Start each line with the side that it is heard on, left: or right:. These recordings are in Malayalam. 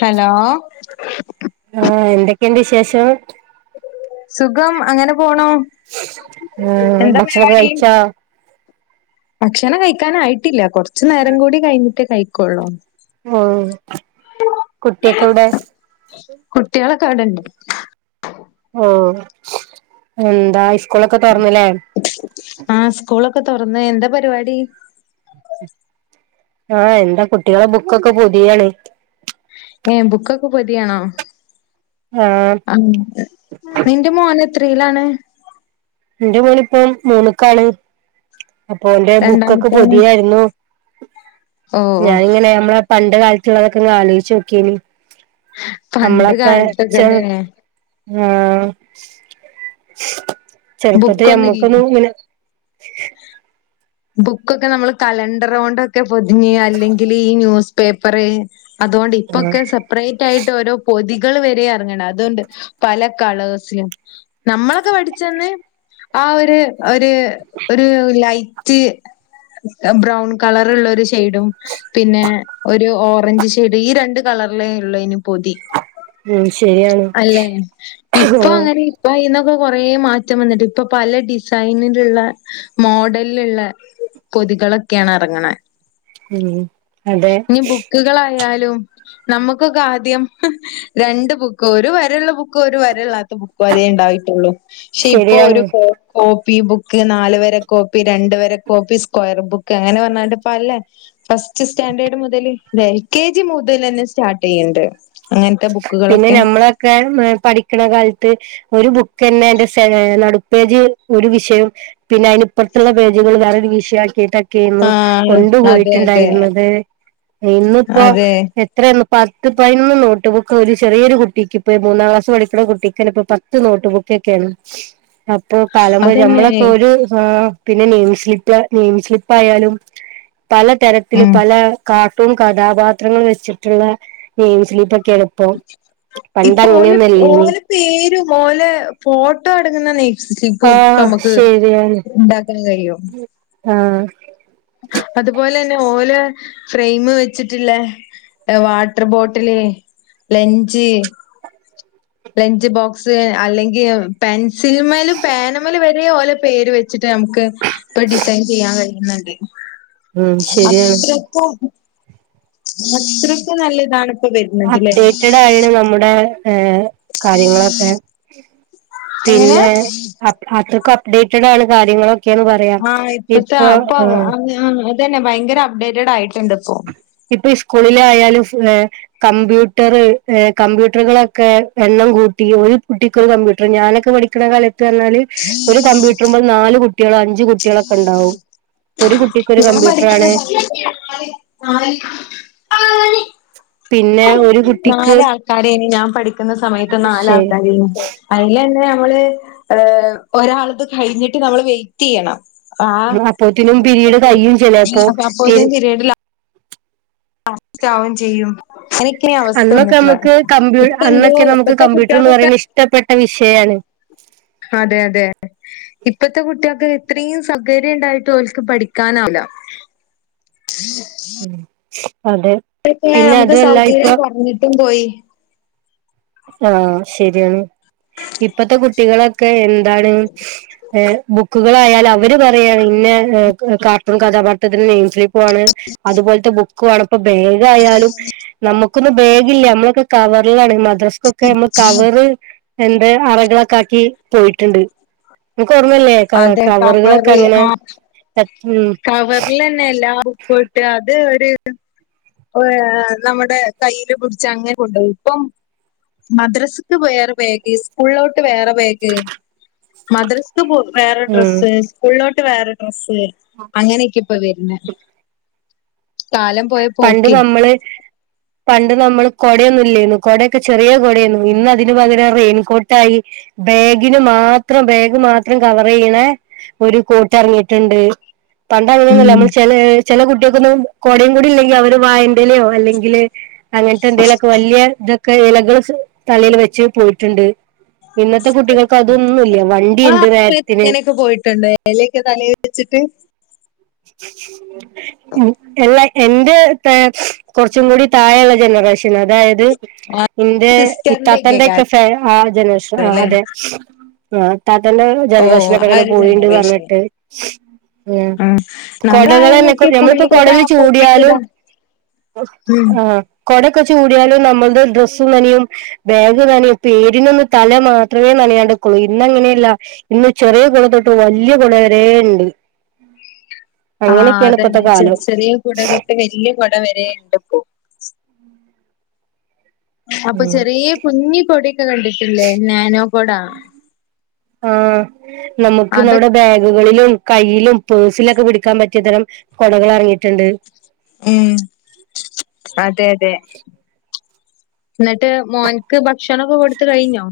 left: ഹലോ
right: ആഹ് എന്തൊക്കെയുണ്ട് വിശേഷം
left: സുഖം അങ്ങനെ പോണു
right: ആഹ്
left: എന്താ
right: ഭക്ഷണവൊക്കെ
left: പരിപാടി
right: കഴിച്ചോ
left: ഭക്ഷണം കഴിക്കാൻ ആയിട്ടില്ല കുറച്ചു നേരം കൂടി കഴിഞ്ഞിട്ടേ കഴിക്കൊള്ളൂ
right: ഓഹ് കുട്ടിയൊക്കെ എവിടെ
left: കുട്ടികളൊക്കെ അവിടെണ്ട്
right: ഓ എന്താ ഹൈസ്കൂളൊക്കെ തുറന്നില്ലേ
left: ആഹ് സ്കൂളൊക്കെ തുറന്ന് എന്താ പരിപാടി
right: ആഹ് എന്താ കുട്ടികളെ ബുക്കൊക്കെ പൊതിയാണ്
left: ഏഹ് ബുക്കൊക്കെ പൊതിയാണോ
right: ആം
left: ആഹ് നിന്റെ മോന് എത്രയിലാണ്
right: എന്റെ മോനിപ്പം മൂന്ന്ക്കാണ് അപ്പൊ എന്റെ ബുക്കൊക്കെ
left: രണ്ടാമത്തോന്
right: പൊതിയായിരുന്നു
left: ഓ
right: ഞാനിങ്ങനെ നമ്മളെ പണ്ട് കാലത്തുള്ളതൊക്കെ ഒന്ന് ആലോചിച്ച് നോക്കിയേന്
left: പണ്ട്
right: നമ്മളൊക്കെ ചെ
left: കാലത്തൊക്കെല്ലേ
right: ആഹ് ചെറുപ്പത്തി
left: ബുക്കൊന്നും ഇല്ല
right: നമ്മക്കൊന്നും ഇങ്ങനെ
left: ബുക്കൊക്കെ നമ്മള് കലണ്ടറ് കൊണ്ടൊക്കെ പൊതിഞ്ഞ് അല്ലെങ്കിൽ ഈ ന്യൂസ് പേപ്പറ് അതുകൊണ്ട്
right: ആഹ്
left: ഇപ്പൊക്കെ സെപ്പറേറ്റ് ആയിട്ട് ഓരോ പൊതികൾ വരെ ആഹ് അതുകൊണ്ട് പല കളേഴ്സിലും നമ്മളൊക്കെ പഠിച്ച അന്ന് ആഹ് ഒരു ഒരു ഒരു ലൈറ്റ് ബ്രൗൺ കളറ് ഉള്ള ഒരു ഷെയ്ഡും പിന്നെ ഒരു ഓറഞ്ച് ഷെയ്ഡ് ഈ രണ്ട് കളറിലേ ഉള്ളൂ ഇന് പൊതി
right: ഉം ശരിയാണ്
left: അല്ലെ ഇപ്പൊ അങ്ങനെ ഇപ്പൊ അയീന്നൊക്കെ കൊറേ മാറ്റം വന്നിട്ട് ഇപ്പൊ പല ഡിസൈനിലുള്ള മോഡലി ലുള്ള പൊതികളൊക്കെയാണ് ഇറങ്ങണെ
right: ഉം അതെ
left: ഇനി ബുക്കുകളായാലും നമുക്കൊക്കെ ആദ്യം രണ്ട് ബുക്ക് ഒരു വരയുള്ള ബു ക്കും ഒരു വരള്ളാത്ത ബുക്കും അതേ ഉണ്ടായിട്ടുള്ളു പക്ഷെ ഇപ്പൊ ഒരു
right: ശരിയാണ്
left: കോപ്പി ബുക്ക് നാല് വര കോപ്പി രണ്ട് വര കോപ്പി സ്ക്വയർ ബുക്ക് അങ്ങനെ പറഞ്ഞാണ്ട് ഇപ്പൊ അല്ലേ ഫസ്റ്റ് സ്റ്റാൻഡേർഡ് മുതല് എൽ കെ ജി മുതല് തന്നെ സ്റ്റാർട്ട് ചെയ്യണ്ട് അങ്ങനത്തെ
right: പിന്നെ
left: ബുക്കുകളൊക്കെ
right: ഞമ്മളൊക്കെ പഠിക്കണ കാലത്ത് ഒരു ബുക്ക് തന്നെ അയിന്റെ നടുപ്പേജ് ഒരു വിഷയം പിന്നെ അതിനിപ്പറത്തുള്ള പേജുകൾ വേറെ ഒരു വിഷയം ആക്കിയിട്ട ക്ചേനു
left: ആഹ്
right: കൊണ്ടു
left: അതെ അതെ
right: പോയിട്ടുണ്ടായിരുന്നത് ഇന്നിപ്പോ
left: അതെ
right: എത്രയേന്നു പത്ത് പതിനൊന്ന് നോ ട്ടുബുക്ക് ഒരു ചെറിയൊരു കുട്ടക്കിപ്പം മൂന്നാം ക്ലാസ് പഠിക്കുന്ന കുട്ടിക്കന്നെ ഇപ്പൊ പത്ത് നോട്ട് ബുക്കൊക്കെയാണ് അപ്പൊ കാലംപോയ
left: അതന്നെ
right: നമ്മളൊക്കെ ഒരു ആഹ് പിന്നെ നെയിംസ്ലിപ്പ് നെയിം സ്ലിപ്പ് ആയാലും പലതരത്തില്
left: ഉം
right: പല കാർട്ടൂൺ കഥാപാത്രങ്ങൾ വെച്ചിട്ടുള്ള ഗെയിംസിൽ ഇപ്പൊ എളുപ്പോ പണ്ട് അങ്ങനെയൊന്നും അല്ലേനി
left: പേര് പോലെ ഫോട്ടോ എടുക്കുന്ന നെയ് സ്ലിപ്പും ഇപ്പൊ
right: ആഹ്
left: നമുക്ക്
right: ശരിയാണ്
left: ഉണ്ടാക്കാൻ കഴിയോ
right: ആഹ്
left: അതുപോലെന്നെ ഓലെ ഫ്രെയിംമ് വെച്ചിട്ടുല്ലേ water bottle lunch lunch box അല്ലെങ്കിൽ പെൻസിൽ മേലും പേന് മേല് വരെ ഇത്രേം ഓലെ പേര് വെച്ചിട്ട് നമുക്ക് ഇപ്പൊ ഡിസൈൻ ചെയ്യാൻ കഴിയുന്നുണ്ട്
right: ഉം ശരിയാണ്
left: അത്രക്കും അത്രക്കും നല്ലതാണ്
right: അപ്ഡേറ്റഡ് ആയിണ് നമ്മുടെ ഏഹ് കാര്യങ്ങളൊക്കെ
left: എങ്ങനെ
right: പിന്നെ അതൊക്കെ അപ്ഡേറ്റഡ് ആയ കാര്യങ്ങളൊക്കെയാന്ന് പ
left: ആഹ് ഇപ്പൊത്തെ ഇപ്പൊ അതന്നെ ഭയങ്കര അപ്ഡേറ്റഡ് ആയിട്ടുണ്ട് ഇപ്പോ
right: ഇപ്പൊ ഈ സ്കൂളിലായാലും പിന്നെ കമ്പ്യൂട്ടറ് കമ്പ്യൂട്ടറുകളൊക്കെ എണ്ണം കൂട്ടി ഒരു കുട്ടിക്കൊരു കമ്പ്യൂട്ടർ ഞാനൊക്കെ പഠി കണ കാലത്ത് പറഞ്ഞാല് ഒരു കമ്പ്യൂട്ടറുമേ നാല് കുട്ടികള് അഞ്ചു കുട്ടികളൊക്കെ ഉണ്ടാവും ഒരു കുട്ടിക്ക് ഒരു
left: ഞാൻ പഠിക്കുന്ന
right: കമ്പ്യൂട്ടറാണ്
left: സമയത്ത് പറഞ്ഞാല് നാല്
right: പിന്നെ ഒരു കുട്ടിക്ക്
left: നാല് ആൾക്കാരേന് ഞാൻ പഠിക്കുന്ന സമയത്ത്
right: ശരി
left: നാലാൾക്കാര അയിലന്നെ നമ്മള് ഒരാൾത് കഴിഞ്ഞിട്ട് നമ്മള് വെയിറ്റെയ്യണം ആഹ്
right: അപ്പോത്തിനും പിരീഡ് കയ്യും ചിലപ്പോ
left: അപ്പ
right: പിരി
left: അപ്പൊതിന് പിര്ഡ് ലാ ലാസ്റ്റാവും ചെയ്യും എനിക്കി ഈ അവസ്ഥ
right: അന്നൊക്കെ
left: വന്നിട്ടില്ല
right: നമുക്ക് കമ്പ്യൂ അന്നൊക്കെ
left: ഇപ്പന്തെരോ
right: നമുക്ക്
left: ഇപ്പത്തെ
right: കമ്പ്യൂട്ടർ എന്ന്
left: കുട്ടിയേൾക്കൊക്കെ
right: പറയുന്നത് ഇഷ്ടപ്പെട്ട വിഷയാണ്.
left: അതെ അതെ. ഇപ്പത്തെ കുട്ടിയേൾക്ക് ഇത്രിം സൗകര്യം ഇണ്ടായിട്ട് ഓൽക്ക് പഠിക്കാനാവുല്ല
right: [inaudible] ഹ്മ്മ് അതെ
left: അപ്പൊക്കെ
right: പിന്നെ
left: നമ്മക്ക്
right: അതുമല്ല ഇപ്പൊ
left: സൗകര്യം കൊറഞ്ഞിട്ടും പോയി.
right: ആഹ് ശെരിയാണ് ഇപ്പത്തെ കുട്ടികളൊക്കെ എ ന്താണ് ഏഹ് ബുക്കുകളായാലും അവര് പറയാ ഇന്ന കാർട്ടൂൺ കഥാപാ ഒത്തതിന് നെയിം സ്ലീപ്പ് ആണ് അതുപോലത്തെ ബുക്കുംആണ് ഇപ്പ ബേഗായാലും നമ്മുക്കൊന്നും ബേഗില്ല നമ്മളൊക്കെ കവറിലാണ് മദ്രസ്ക്കൊക്കെ നമ്മള് കവറ് എന്തെ അറകളൊക്കാക്കി പോയിട്ട്ണ്ട്. ഇങ്ങൾക്കോർമ്മല്ലേ കവ
left: അതെ
right: കവറുകളൊക്കെ
left: കവറ്
right: അങ്ങനെ
left: ആ
right: ഉം
left: കവറിലന്നെ എല്ലാ ബുക്കുട്ട് അത് ഒര് ഏഹ് നമ്മുടെ കയ്യില് പിടിച്ച് അങ്ങനെ കൊണ്ടോയി ഇപ്പം മദ്രസ്ക്ക് വേറെ ബേഗ് സ്കൂളിലോട്ട് വേറെ ബേഗ് മദ്രസ് പോ വേറെ
right: ഉം
left: ഡ്രെസ്സ് സ്കൂളിലോട്ട് വേറെ ഡ്രസ്സ്, അങ്ങനെക്കെ ഇപ്പ വരുന്നെ കാലം പോയ
right: പണ്ട്
left: പോക്കേ
right: നമ്മള് പണ്ട് നമ്മള് കൊടയൊന്നും ഇല്ലേന്നു കൊടയൊക്കെ ചെറിയ കൊടേന്നു ഇന്ന് അതിന് പകരം റെയിൻകോട്ടായി ബേഗിന് മാത്രം ബേഗ് മാത്രം കവറെയ്യ്ണേ ഒര് കോട്ടെറങ്ങിട്ട്ണ്ട്. പണ്ടങ്ങനൊന്നുല്ല
left: ഉം
right: നമ്മള് ചെ ചെല കുട്ടികൾക്കൊന്നും കോടയും കൂടി ഇല്ലെങ്കിൽ അവര് വാഴന്റെ ഡ്ഢിലിയോ അല്ലെങ്കില് അങ്ങൻത്തെ എന്തെങ്കിലൊക്കെ വല്യയ ഇത് കൈലകള് തലേൽ വെച്ച് പോയിട്ടുണ്ട് പിന്നെ ഇന്നത്തെ കുട്ടികൾക്ക് അതൊന്നുംല്ല വണ്ടിയുണ്ട് നേരത്തിന്
left: ക്ക് പോയിട്ടുണ്ട്. എലൊക്കെ തലേ വെച്ചിട്ട്
right: [inaudible] ഹ്മ്മ് എല്ലാ എന്റെ താ കൊറച്ചും കൂടി താഴെയുള്ള ജനറേഷന് അതായിത്
left: ആ
right: ഇന്റെ
left: സിസ്റ്ററിന്റെ ഒക്കെ
right: ഇത്താത്തന്റെക്കെ
left: കാലം
right: ഫെ ആ ജനറേഷൻ ആ
left: ല്ലേ
right: അതെ ആഹ് ഇത്താത്തന്റെ
left: ഓ
right: ജനറേഷനൊക്കെ
left: ആ
right: അങ്ങനെ
left: ഒരു
right: പോയിണ്ട്
left: ജനറേഷൻ
right: പറഞേട്ട്. ആഹ്
left: ഉം
right: കൊടകളന്നെപ്പ
left: നമ്മളായന്നൊക്കെ
right: ഞമ്മള്പ്പോ
left: പുള്ളിക്കുട
right: കൊടേല്
left: പൊപ്പിക്കുട
right: ചൂടിയാലും
left: ഉം
right: ആഹ് കൊടക്കെ ചൂടിയാലും നമ്മളുടെ ഡ്രസ്സും തനയും ബേഗു നനയും പേരിനൊന്ന് തല മാത്രമേ നനയാതെ നിക്കൊള്ളൂ ഇന്നങ്ങനെയല്ല ഇന്ന് ചെറിയ കുട തൊട്ട് വല്യ കുട വരെ ഇണ്ട്.
left: ആഹ് അതന്നെ
right: ഇപ്പത്തെ
left: ചെറിയ
right: കാലം
left: ചെറിയ കുട തൊട്ട് വല്യ കുട വരെയ്ണ്ട് ഇപ്പോ അപ്പൊ
right: ഉം
left: ചെറിയ കുഞ്ഞി കൊടയൊക്കെ കണ്ടിട്ടില്ലേ നാനോക്കൊടാ
right: ആഹ് നമുക്ക്
left: അതൊ
right: നമ്മുടെ ബാഗുകളിലും കയ്യിലും പേഴ്സിലൊക്കെ പിടിക്കാൻ പറ്റിയതരം കൊടകളെറങ്ങിട്ട്ണ്ട്.
left: ഏഹ്, അതെ അതെ. ഇന്നട്ട് മോൻക്ക് ഭക്ഷണൊക്കെ കൊടുത്ത് കഴിഞ്ഞോ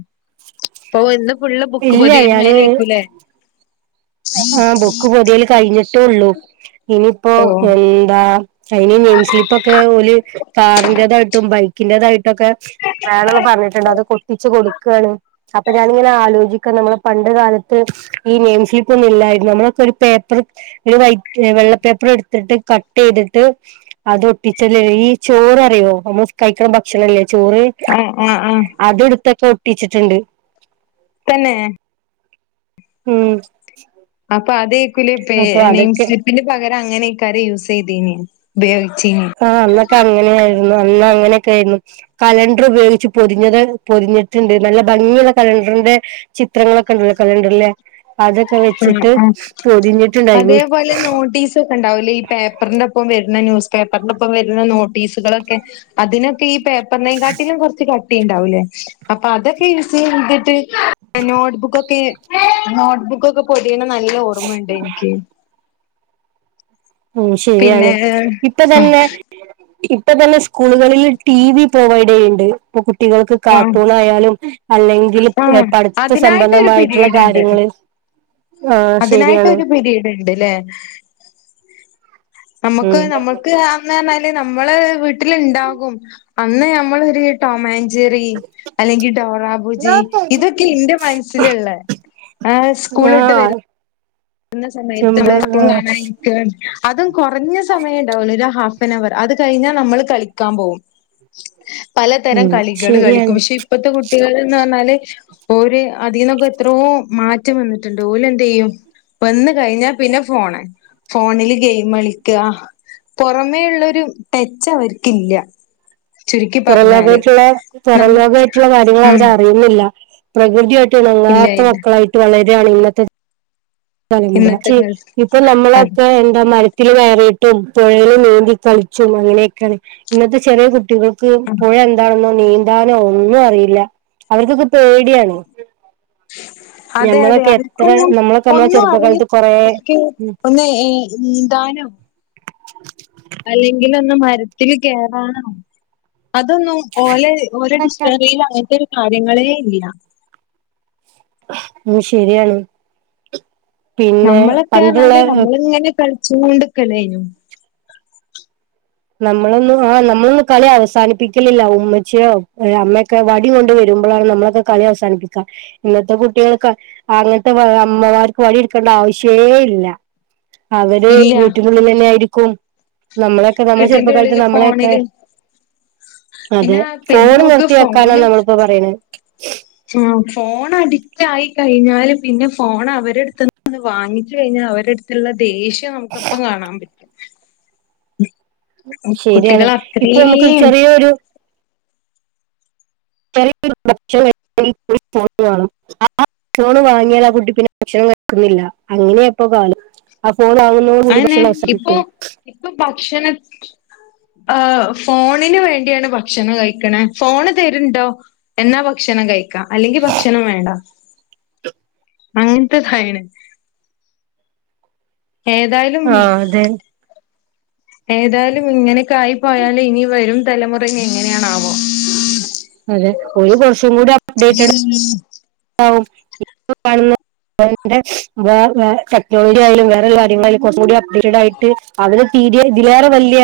left: ഓഹ് ഇന്ന് ഫുള്ള് ബുക്ക്
right: ഇല്ല
left: പൊതിയെൽമേക്കൂലേ
right: ആഹ് ബുക്ക് പൊതിയല് കഴിഞ്ഞിട്ടേ ഉള്ളു ഇനിയിപ്പോ
left: ഓഹ്
right: എന്താ അതിനീ നെയിം സ്ലിപ്പൊക്കെ ഓല് കാറിന്റെതായിട്ടും ബൈക്കിന്റെതായിട്ടൊക്കെ വേണന്ന് പറഞ്ഞിട്ടുണ്ട് അതൊക്കെ ഒട്ടിച്ച് കൊടുക്കാണ് അപ്പൊ ഞാനിങ്ങനെ ആലോചിക്കും നമ്മള് പണ്ട് കാലത്ത് ഈ നെയിം സ്ലി പ്പൊന്നും ഇല്ലായിരുന്നു നമ്മളൊക്കെ ഒരു പേപ്പറ് ഒരു വൈറ്റ് വെള്ള പേപ്പറ് എടുത്തിട്ട് കട്ടെയ്തിട്ട് അതൊട്ടിച്ചല്ലെ ഈ ചോററിയോ അമ്മള് കഴിക്കണ ഭക്ഷണല്ലേ ചോറ്
left: ആഹ് ആഹ് ആഹ്
right: അതെടുത്തൊക്കെ ഒട്ടിച്ചിട്ട്ണ്ട്
left: തന്നെ
right: ഉം
left: ഇപ്പൊ അത് ഏക്കൂലേ പേ
right: അപ്പൊ
left: നെയിം
right: അതൊക്കെ
left: സ്ലിപ്പിന് പകരം അങ്ങനെക്കാര് യൂസ് ചെയ്തീന് ഉപയോഗിച്ചീന്
right: ആഹ് അന്നൊക്കെ അങ്ങനെയായിരുന്നു അന്ന് അങ്ങനെയൊക്കെ ആയിരുന്ന് കലണ്ടർ ഉപയോഗിച്ച് പൊതിഞ്ഞത് പൊതിഞ്ഞിട്ടുണ്ട് നല്ല ഭംഗിയുള്ള കലണ്ടറിന്റെ ചിത്രങ്ങളൊക്കെ ഉള്ള കലണ്ടറിലേ അതൊക്കെ
left: ആഹ്
right: വെച്ചിട്ട്
left: ആഹ്
right: പൊതിഞ്ഞിട്ടുണ്ടായിരുന്നു
left: അതേപോലെ [unintelligible] ഉണ്ടാവൂലേ ഈ പേപ്പറിന്റെ ഒപ്പം വരുന്ന ന്യൂസ് പേപ്പറിന്റെ ഒപ്പം വരുന്ന നോട്ടീസുകളൊക്കെ അതിനൊക്കെ ഈ പേപ്പറിനേം കാട്ടിലും കൊറച്ച് കട്ടി ഇണ്ടാവൂലേ അപ്പൊ അതൊക്കെ യൂസെയ്തിട്ട് നോട്ട് ബുക്കൊക്കെ നോട്ട്ബുക്കൊക്കെ പൊതിയണ നല്ല ഓർമ്മയുണ്ട് എനിക്ക്
right: ഉം ശരിയാണ്
left: പിന്നെ
right: ഇപ്പ തന്നെ ഇപ്പൊ തന്നെ സ്കൂളുകളില് ടി വി പ്രൊവൈഡ് ചെയ്യ്ണ്ട് ഇപ്പൊ കുട്ടികൾക്ക്
left: ആഹ്
right: കാർട്ടൂൺ ആയാലും അല്ലെങ്കില് പ്
left: ആഹ്
right: പഠിച്ച
left: അതിനായിട്ടൊരു
right: സംബന്ധമായിട്ടുള്ള
left: പിരീഡ് ഉണ്ട്
right: കാര്യങ്ങള് ആഹ് ശരിയാണ്
left: ഇണ്ട്ല്ലേ നമുക്ക്
right: ഉം
left: നമ്മ [unintelligible] അന്ന് തന്നെ അയില് നമ്മള് വീട്ടില്ണ്ടാകും അന്ന് നമ്മളൊരു വീ ടോം ആൻ ജെറി അല്ലെങ്കി ഡോറ ബുജി ഇതൊക്കെ എന്റെ മനസ്സിലുള്ളെ ആഹ് സ്കൂള് വിട്ട് വര്
right: ആഹ്
left: ന്ന സമയത്ത്
right: ചെമ്പ ആഹ്
left: [unintelligible] അതും കൊറഞ്ഞ സമയണ്ട് ഓനൊരു ഹാഫ് [unintelligible] അത് കഴിഞ്ഞാൽ നമ്മള് കളിക്കാൻ പോവും പലതരം
right: ഉം
left: കളികള് കളിക്കും
right: ശരിയാണ്
left: പക്ഷെ ഇപ്പത്തെ കു ട്ടികളെന്ന് പറഞ്ഞാല് ഓര് അതീന്നൊക്കെ എത്രോ മാറ്റം വന്നിട്ടുണ്ട് ഓല് എന്തെയ്യും വന്ന് കഴിഞ്ഞാ പിന്നെ ഫോണ് ഫോണില് ഗെയിമ് കളിക്കാ പൊറമേ ഉള്ളൊരു ടെച്ച് അവർക്കില്ല ചുരുക്കി
right: പൊറം
left: പറഞ്ഞാല്
right: ലോകായിട്ടുള്ള പൊറം
left: നമ്മ
right: ലോകായിട്ടുള്ള കാര്യങ്ങള്
left: ഉം
right: അവരറിയുന്നില്ല പ്രകൃതിയായിട്ട്
left: ഇല്ല
right: ഇണങ്ങാത്ത
left: ഇല്ല
right: മക്കളായിട്ട് വളരാണ് ഇന്നത്തെ
left: ഇന്നത്തെ കാലത്ത്
right: [unintelligible] ഇപ്പൊ
left: അത്
right: നമ്മളപ്പൊ എന്താ മര ത്തില് കയറിയിട്ടും പുഴേല് നീന്തി കളിച്ചും അങ്ങനെയൊക്കെയാണെ ഇന്നത്തെ ചെറിയ കു ട്ടികൾക്ക്
left: ആ
right: പുഴ എന്താണെന്നോ നീന്താനോ ഒന്നും അറിയില്ല അവർക്കൊക്കെ പേടിയാണ്
left: അതെ അതെ
right: ഞമ്മളൊക്കെ എത്ര
left: അവർക്കൊന്നും
right: നമ്മളൊക്കെ നമ്മള
left: ഒന്നും അറിയ
right: ചെറുപ്പകാലത്ത് കൊറെ
left: [unintelligible] ഒന്ന് ഏഹ് നീന്താനോ അല്ലെങ്കില് ഒന്ന് മരത്തില് കേറാനോ അതൊന്നും ഓലെ ഓരെ ഡിക്ഷണറീല് അങ്ങനത്തെ ഒരു കാര്യങ്ങളേ ഇല്ല
right: ഉം ശരിയാണ് പിന്നെ
left: നമ്മളൊക്കെ പറഞ്ഞാല്
right: പണ്ടുള്ള
left: നമ്മള് ഇങ്ങനെ കളിച്ചും കൊണ്ട് നിക്കല് ആയിനു
right: നമ്മളൊന്നും ആഹ് നമ്മളൊന്നും കളി അവസാനിപ്പിക്കലില്ല ഉമ്മച്ചിയോ ഏഹ് അമ്മയൊക്കെ വടി കൊണ്ട് വരുമ്പൊഴാണ് നമ്മളൊ ക്കെ കളി അവസാനിപ്പിക്കാ ഇന്നത്തെ കുട്ടികൾക്ക ആങ്ങൻത്തെ അമ്മമാർക്ക് വടിട്ക്കെണ്ടാ ആവിശ്യേ ഇല്ല. അവര്
left: ഇല്ല
right: വീട്ടുള്ളിലെന്നെ ആയിരിക്കും നമ്മളെ. ക്കെ നമ്മളെ
left: വീട്ടിന്റെ
right: ചെറുപ്പകാലത്ത്
left: ഉള്ളില്
right: നമ്മളെ ഒക്കെ.
left: ഫോണില്
right: അതെ
left: പിന്നെ പിന്നെ
right: ഫോൺ
left: നോക്ക്
right: നിർത്തി വെക്കാനാ നമ്മള് ഇപ്പ പറിണെ.
left: ആഹ് ഫോൺ അഡിറ്റായി കയിഞ്ഞാല് പിന്നെ ഫോൺ അവര് അട്ത്ത്ന്ന് വാങ്ങിച്ചാ കയിഞ്ഞാ അവര് ക്ക്ള്ള ദേഷ്യം നമ്മക്ക് അപ്പം കാണാൻ പറ്റും.
right: ശരിയാണ്
left: കുട്ടികള്
right: ഇപ്പൊ നമുക്കൊരു
left: അത്രീം.
right: ചെറിയൊരു [unintelligible] [unintelligible] ആഹ് കുട്ട്യേള് വാങ്ങ്യാൽ പിന്നെ ഭക്ഷണം കയിക്കുന്നില്ല. അങ്ങനെയാ ഇപ്പോ കാണ് ആഹ് ഫോൺ [unintelligible] കൂടി
left: അതന്നെ
right: ബക്ഷണം
left: ഇപ്പൊ
right: [unintelligible]
left: ഇപ്പൊ ബക്ഷണ ആഹ് ഫോണിന് വേണ്ടിയാണ് ബക്ഷണം കയിക്ക്ണെ. ഫോണ് തെര്ണ്ടൊ. എന്നാ ബക്ഷണം കഴിക്കാ. അല്ലെങ്കി ബക്ഷണം വേണ്ട അങ്ങൻത്തെ ഇതായിണ്. ഏതായാലും
right: ആ അതെ
left: ഏതായാലും ഇങ്ങനൊക്കെ ആയി പോയാലു ഇനി വെരും തലമുറ എങ്ങനേണ് ആവോ.
right: അതെ ഒരു ദുവസം കൂടി അപ്ഡേറ്റ്ട്
left: [inaudible]
right: [unintelligible] [unintelligible] ന്റെ വേ വെ ടെക്നോളജി ആയാലും വേറെ കാര്യങ്ങളായാലും കൊറച്ചും കൂടി അപ്ഡേറ്റഡ് ആയിട്ട് അവര് [unintelligible] ഇതിലേറെ വല്ല്യ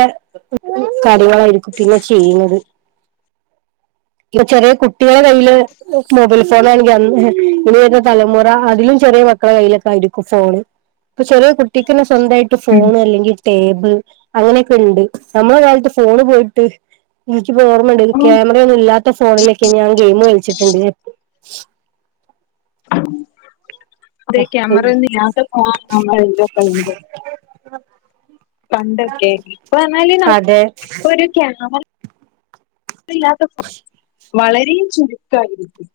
right: കാര്യങ്ങളാരിക്കും പിന്നെ ചെയ്യുന്നത്. ഇന്റെ ചെറ്യേ കുട്ട്യേളെ കയ്യില് മൊബൈല് ഫോണാണെങ്കി ഇനി വെര്ന്ന തലമുറ അതിലും ചെറിയ മക്കളെ കയ്യിലൊക്കെ ആയിരിക്കും ഫോണ്. ഇപ്പൊ ചെറ്യേ കുട്ടിക്കെന്നെ സ്വന്തായിട്ട്
left: ഉം
right: ഫോൺ അല്ലെങ്കി ടേബിൾ അങ്ങനെക്കെ ഉണ്ട്. നമ്മളെ കാലത്ത് ഫോണ് പോയിട്ട് എനിക്ക് ഇപ്പ ഓർമ്മണ്ട്.
left: ഉം
right: ക്യാമറയൊന്നും ഇല്ലാത്ത ഫോണിലൊക്കെ ഞാൻ ഗെയിം കയിച്ചിട്ട്ണ്ട്.
left: [unintelligible] ക്യാമറയൊന്നും
right: അതെ
left: ഇല്ലാത്ത [unintelligible] പണ്ടാക്കെ ഇപ്പം പറ്ന്നാല് ഇപ്പൊ ഒര് [unintelligible] ഇല്ലാത്ത [unintelligible] വളരെ ചുര്ക്കായിരിക്കും